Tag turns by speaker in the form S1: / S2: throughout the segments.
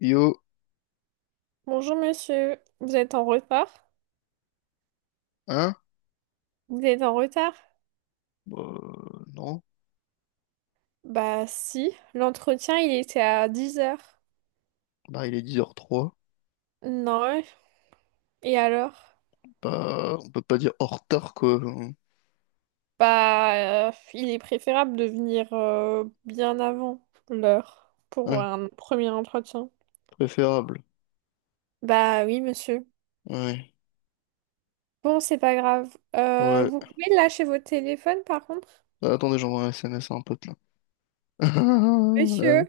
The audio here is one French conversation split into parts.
S1: Yo,
S2: Bonjour monsieur, vous êtes en retard?
S1: hein?
S2: Vous êtes en retard?
S1: Non.
S2: Bah si, l'entretien il était à 10 heures.
S1: Bah, il est 10h03.
S2: Non, et alors?
S1: Bah, on peut pas dire en retard, quoi.
S2: Bah, il est préférable de venir bien avant l'heure pour
S1: Ouais,
S2: un premier entretien.
S1: préférable.
S2: Bah oui monsieur.
S1: Ouais,
S2: Bon c'est pas grave.
S1: ouais.
S2: Vous pouvez lâcher votre téléphone par contre?
S1: Ah, attendez, j'envoie un S M S à un pote, là. Euh,
S2: Monsieur,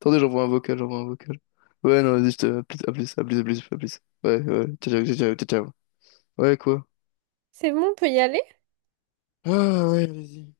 S1: Attendez, j'envoie un vocal, j'envoie un vocal. Ouais, non, vas-y, je te... à plus, à plus, à plus, à plus, à plus. Ouais, ouais, ciao, ciao, ciao, ciao, ciao. Ciao. Ouais, quoi?
S2: c'est bon, on peut y aller?
S1: Ah, ouais, allez-y.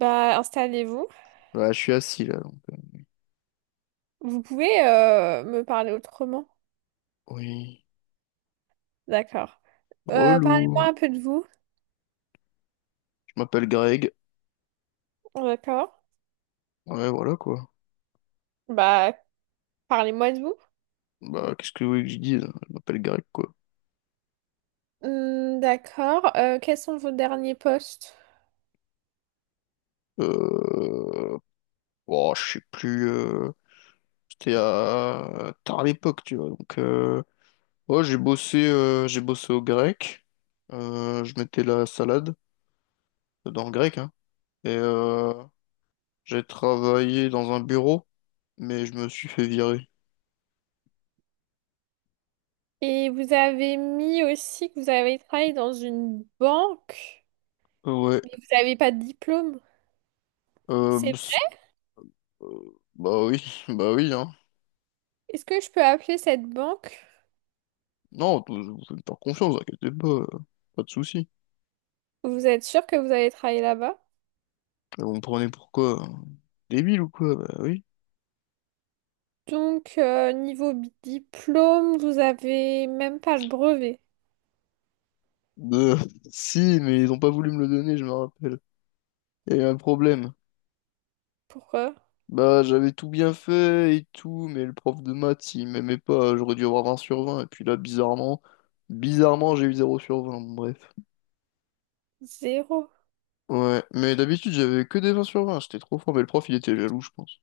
S2: Bah installez-vous.
S1: Bah, je suis assis, là, donc.
S2: Vous pouvez me parler autrement.
S1: Oui.
S2: D'accord. Parlez-moi
S1: Relou.
S2: un peu de vous.
S1: Je m'appelle Greg.
S2: D'accord.
S1: Ouais, voilà, quoi.
S2: Bah, parlez-moi de vous.
S1: Bah, qu'est-ce que vous voulez que je dise? Je m'appelle Greg, quoi.
S2: Hmm, d'accord. Quels sont vos derniers postes?
S1: Euh... Oh, je sais plus. C'était à tard à l'époque, tu vois. Donc, ouais, j'ai bossé au grec. Je mettais la salade dans le grec, hein. Et j'ai travaillé dans un bureau, mais je me suis fait virer.
S2: Et vous avez mis aussi que vous avez travaillé dans une banque,
S1: Ouais.
S2: mais vous n'avez pas de diplôme.
S1: Euh,
S2: C'est
S1: bs-
S2: vrai.
S1: Bah oui, bah oui, hein.
S2: Est-ce que je peux appeler cette banque?
S1: Non, vous pouvez me faire confiance, inquiétez pas, pas de soucis.
S2: Vous êtes sûr que vous avez travaillé là-bas?
S1: Et vous me prenez pour quoi, hein? Débile ou quoi? Bah oui.
S2: Donc, niveau diplôme, vous avez même pas le brevet.
S1: Euh, Si, mais ils ont pas voulu me le donner, je me rappelle. Il y a eu un problème.
S2: Pourquoi?
S1: Bah, j'avais tout bien fait et tout, mais le prof de maths, il m'aimait pas, j'aurais dû avoir 20/20 et puis là, bizarrement, bizarrement, j'ai eu zéro sur vingt. Bon, bref.
S2: Zéro.
S1: Ouais, mais d'habitude, j'avais que des 20 sur vingt. J'étais trop fort, mais le prof, il était jaloux, je pense.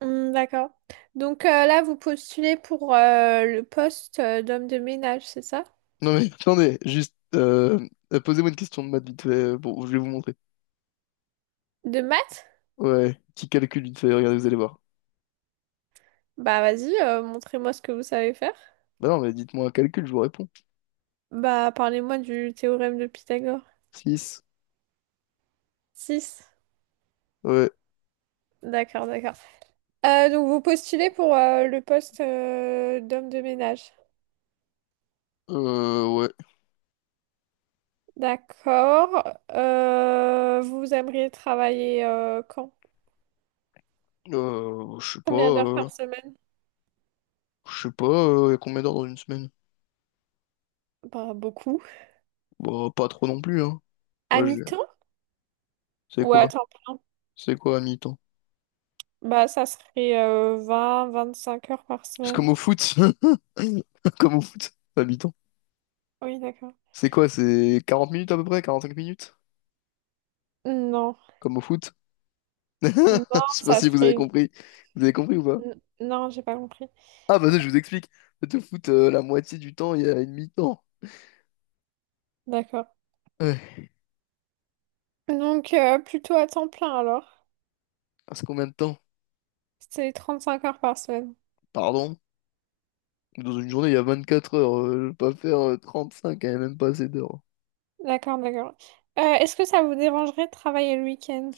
S2: Hmm, d'accord. Donc, là, vous postulez pour le poste d'homme de ménage, c'est ça?
S1: Non mais, attendez, juste, posez-moi une question de maths vite fait, bon, je vais vous montrer.
S2: De maths?
S1: Ouais, petit calcul vite fait, regardez, vous allez voir.
S2: Bah vas-y, montrez-moi ce que vous savez faire.
S1: Bah non, mais dites-moi un calcul, je vous réponds.
S2: Bah parlez-moi du théorème de Pythagore.
S1: Six.
S2: Six.
S1: Ouais,
S2: D'accord, d'accord. Donc vous postulez pour le poste d'homme de ménage.
S1: ouais,
S2: D'accord. Vous aimeriez travailler quand?
S1: euh, je sais pas,
S2: Combien d'heures
S1: euh,
S2: par semaine?
S1: je sais pas, y a combien d'heures dans une semaine?
S2: Bah beaucoup.
S1: Bah, pas trop non plus, hein.
S2: À
S1: Ouais,
S2: mi-temps
S1: C'est
S2: ou
S1: quoi?
S2: à temps plein?
S1: C'est quoi à mi-temps?
S2: Bah ça serait 25 heures par
S1: C'est comme
S2: semaine.
S1: au foot. Comme au foot, à mi-temps.
S2: Oui, d'accord.
S1: C'est quoi? C'est 40 minutes à peu près? Quarante-cinq minutes?
S2: Non,
S1: Comme au foot? Je
S2: non,
S1: sais pas
S2: ça
S1: si vous avez
S2: serait...
S1: compris. Vous avez compris ou pas?
S2: Non, j'ai pas compris.
S1: Ah bah ça, je vous explique. Le foot, la moitié du temps, il y a une mi-temps.
S2: D'accord.
S1: Ouais.
S2: Donc, plutôt à temps plein alors.
S1: Ah, c'est combien de temps?
S2: C'est 35 heures par semaine.
S1: Pardon? Dans une journée, il y a 24 heures. Je vais pas faire 35, hein, même pas assez d'heures.
S2: D'accord, d'accord. Est-ce que ça vous dérangerait de travailler le week-end?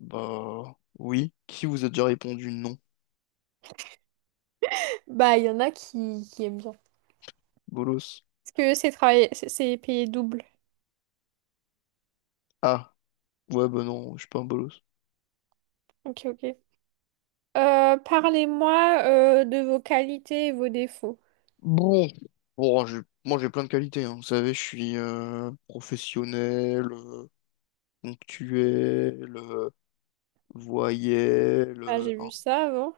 S1: Bah oui. Qui vous a déjà répondu non?
S2: Bah, il y en a qui aiment bien.
S1: Bolos.
S2: Ce que c'est travailler, c'est payé double.
S1: Ah. Ouais, bah non, je suis pas un bolos.
S2: Ok, ok. Parlez-moi de vos qualités et vos défauts.
S1: Bon, bon, moi j'ai plein de qualités, hein. Vous savez, je suis professionnel, ponctuel, voyelle,
S2: Ah, j'ai vu
S1: enfin,
S2: ça avant.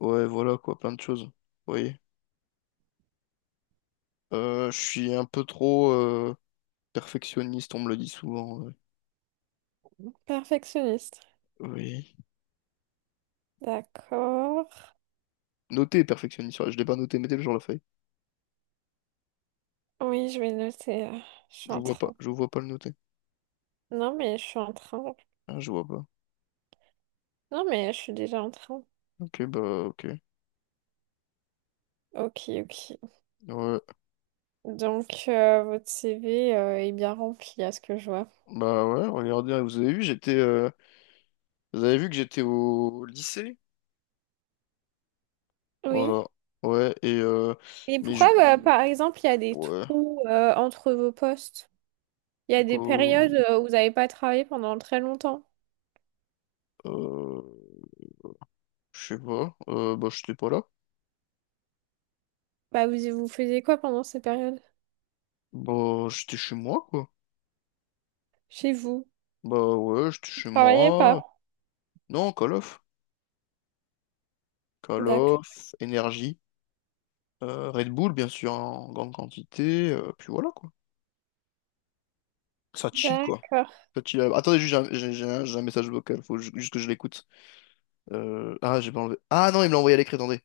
S1: ouais, voilà quoi, plein de choses. Vous voyez. Je suis un peu trop perfectionniste, on me le dit souvent. Ouais.
S2: Perfectionniste.
S1: Oui.
S2: D'accord.
S1: Noté perfectionniste, ouais, je l'ai pas noté, mettez-le sur la feuille.
S2: Oui, je vais noter là. Je suis en train.
S1: Je vois pas le noter.
S2: Non, mais je suis en train.
S1: Ah, je vois pas.
S2: Non, mais je suis déjà en train.
S1: Ok, bah ok.
S2: Ok, ok.
S1: Ouais.
S2: Donc, votre CV est bien rempli à ce que je vois.
S1: Bah ouais, regardez, hein, vous avez vu, j'étais vous avez vu que j'étais au lycée?
S2: Oui.
S1: Voilà. Ouais, et
S2: Mais
S1: mais je
S2: pourquoi, bah, par exemple, il y a des
S1: ouais,
S2: trous entre vos postes? Il y a des
S1: quoi,
S2: périodes où vous n'avez pas travaillé pendant très longtemps.
S1: euh, je sais pas, bah j'étais pas là.
S2: Bah, vous faisiez quoi pendant ces périodes?
S1: Bah j'étais chez moi quoi.
S2: Chez vous?
S1: Bah ouais, j'étais
S2: Vous
S1: chez
S2: travaillez
S1: moi.
S2: pas?
S1: Non, Call of. Call
S2: D'accord.
S1: of, énergie, Red Bull bien sûr en grande quantité, puis voilà quoi. Ça chill quoi.
S2: D'accord.
S1: Ça chill. Attendez, juste j'ai un message vocal, faut juste que je l'écoute. Ah, j'ai pas enlevé. Ah non, il me l'a envoyé à l'écrit, attendez.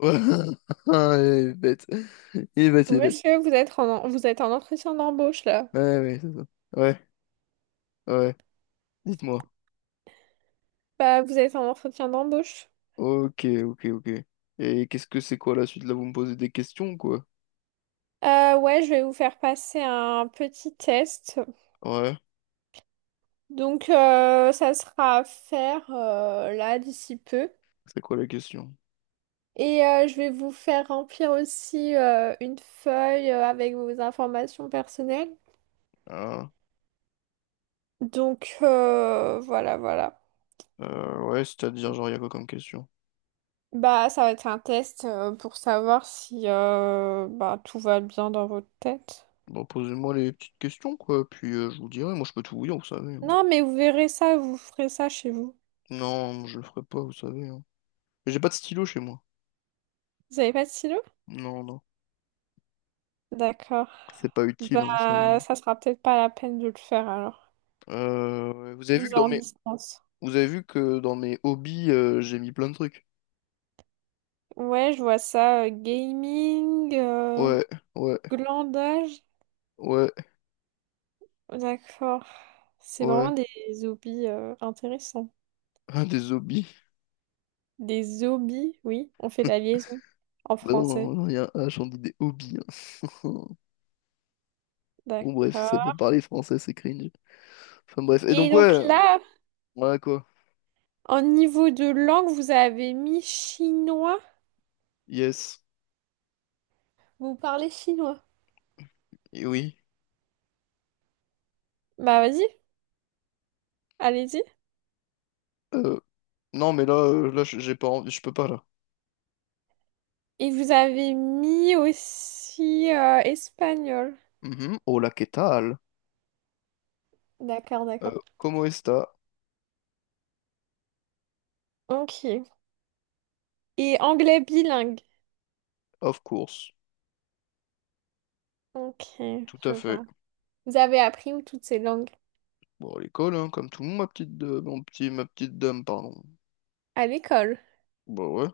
S1: Ouais. Ah, il est bête. Il est bête, il est bête.
S2: Monsieur, vous êtes en entretien d'embauche, là.
S1: Ouais, ouais, c'est ça. Ouais. Ouais. Dites-moi.
S2: Bah, vous êtes en entretien d'embauche.
S1: Ok, ok, ok. Et qu'est-ce que c'est quoi la suite? Là, vous me posez des questions, quoi?
S2: Ouais, je vais vous faire passer un petit test.
S1: Ouais,
S2: Donc, ça sera à faire là d'ici peu.
S1: c'est quoi la question?
S2: Et je vais vous faire remplir aussi une feuille avec vos informations personnelles.
S1: Ah,
S2: Donc, voilà, voilà.
S1: ouais, c'est-à-dire, genre, il y a quoi comme question?
S2: Bah, ça va être un test pour savoir si bah, tout va bien dans votre tête.
S1: Bon, posez-moi les petites questions, quoi, puis je vous dirai. Moi, je peux tout vous dire, vous savez, hein.
S2: Non, mais vous verrez ça, vous ferez ça chez vous.
S1: Non, je le ferai pas, vous savez, hein. J'ai pas de stylo chez moi.
S2: Vous avez pas de stylo?
S1: Non, non.
S2: D'accord.
S1: C'est pas utile, hein, vous savez.
S2: Bah, ça sera peut-être pas la peine de le faire alors.
S1: Ouais,
S2: Vous en distance.
S1: Vous avez vu que dans mes hobbies, j'ai mis plein de trucs.
S2: Ouais, je vois ça. Gaming,
S1: Ouais, ouais,
S2: glandage.
S1: ouais,
S2: D'accord. C'est
S1: ouais.
S2: vraiment des hobbies intéressants.
S1: Un des hobbies.
S2: Des hobbies, oui, on fait la liaison en
S1: Bah non,
S2: français.
S1: non, non, il y a un H, on dit des hobbies, hein. Bon, bref, ça savez pas
S2: D'accord.
S1: parler français, c'est cringe. Enfin, bref. Et
S2: Et
S1: donc,
S2: donc
S1: ouais,
S2: là,
S1: ouais, quoi.
S2: en niveau de langue, vous avez mis chinois.
S1: Yes.
S2: Vous parlez chinois.
S1: Et oui.
S2: Bah vas-y, allez-y.
S1: Euh, non, mais là, là, j'ai pas envie, je peux pas, là.
S2: Et vous avez mis aussi espagnol.
S1: Mhm. Hola, ¿qué tal?
S2: D'accord, d'accord.
S1: ¿Cómo está?
S2: Ok. Et anglais bilingue.
S1: Of course.
S2: Ok,
S1: Tout
S2: je
S1: à fait.
S2: vois. Vous avez appris où toutes ces langues?
S1: Bon, à l'école, hein, comme tout le monde, mon petit, ma petite dame, pardon.
S2: À l'école.
S1: Bah ouais.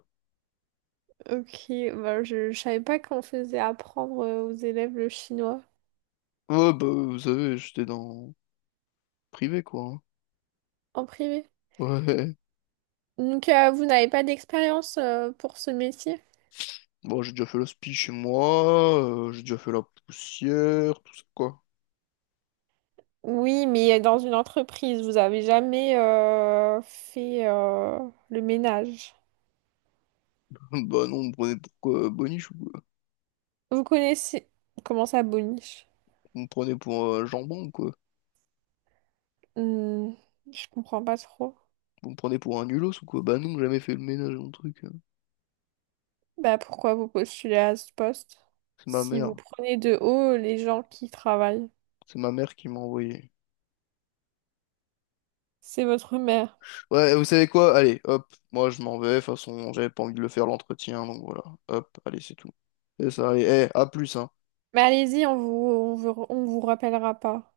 S2: Ok, bah, je savais pas qu'on faisait apprendre aux élèves le chinois
S1: Ouais, bah, vous savez, j'étais dans privé, quoi, hein.
S2: en privé.
S1: Ouais.
S2: Donc, vous n'avez pas d'expérience pour ce métier?
S1: Bon, j'ai déjà fait la spie chez moi, j'ai déjà fait la poussière, tout ça, quoi.
S2: Oui, mais dans une entreprise, vous avez jamais fait le ménage.
S1: Bah non, on me prenait pour quoi, boniche ou quoi?
S2: Vous connaissez comment ça boniche?
S1: On me prenait pour jambon ou quoi?
S2: Hmm, je comprends pas trop.
S1: Vous me prenez pour un nulos ou quoi? Bah non, j'ai jamais fait le ménage mon truc, hein.
S2: Bah, pourquoi vous postulez à ce poste?
S1: C'est ma
S2: Si vous
S1: mère.
S2: prenez de haut les gens qui travaillent,
S1: C'est ma mère qui m'a envoyé.
S2: c'est votre mère.
S1: Ouais, vous savez quoi? Allez, hop, moi je m'en vais. De toute façon, j'avais pas envie de le faire l'entretien, donc voilà. Hop, allez, c'est tout. C'est ça, allez, eh, à plus, hein.
S2: Mais allez-y, on vous rappellera pas.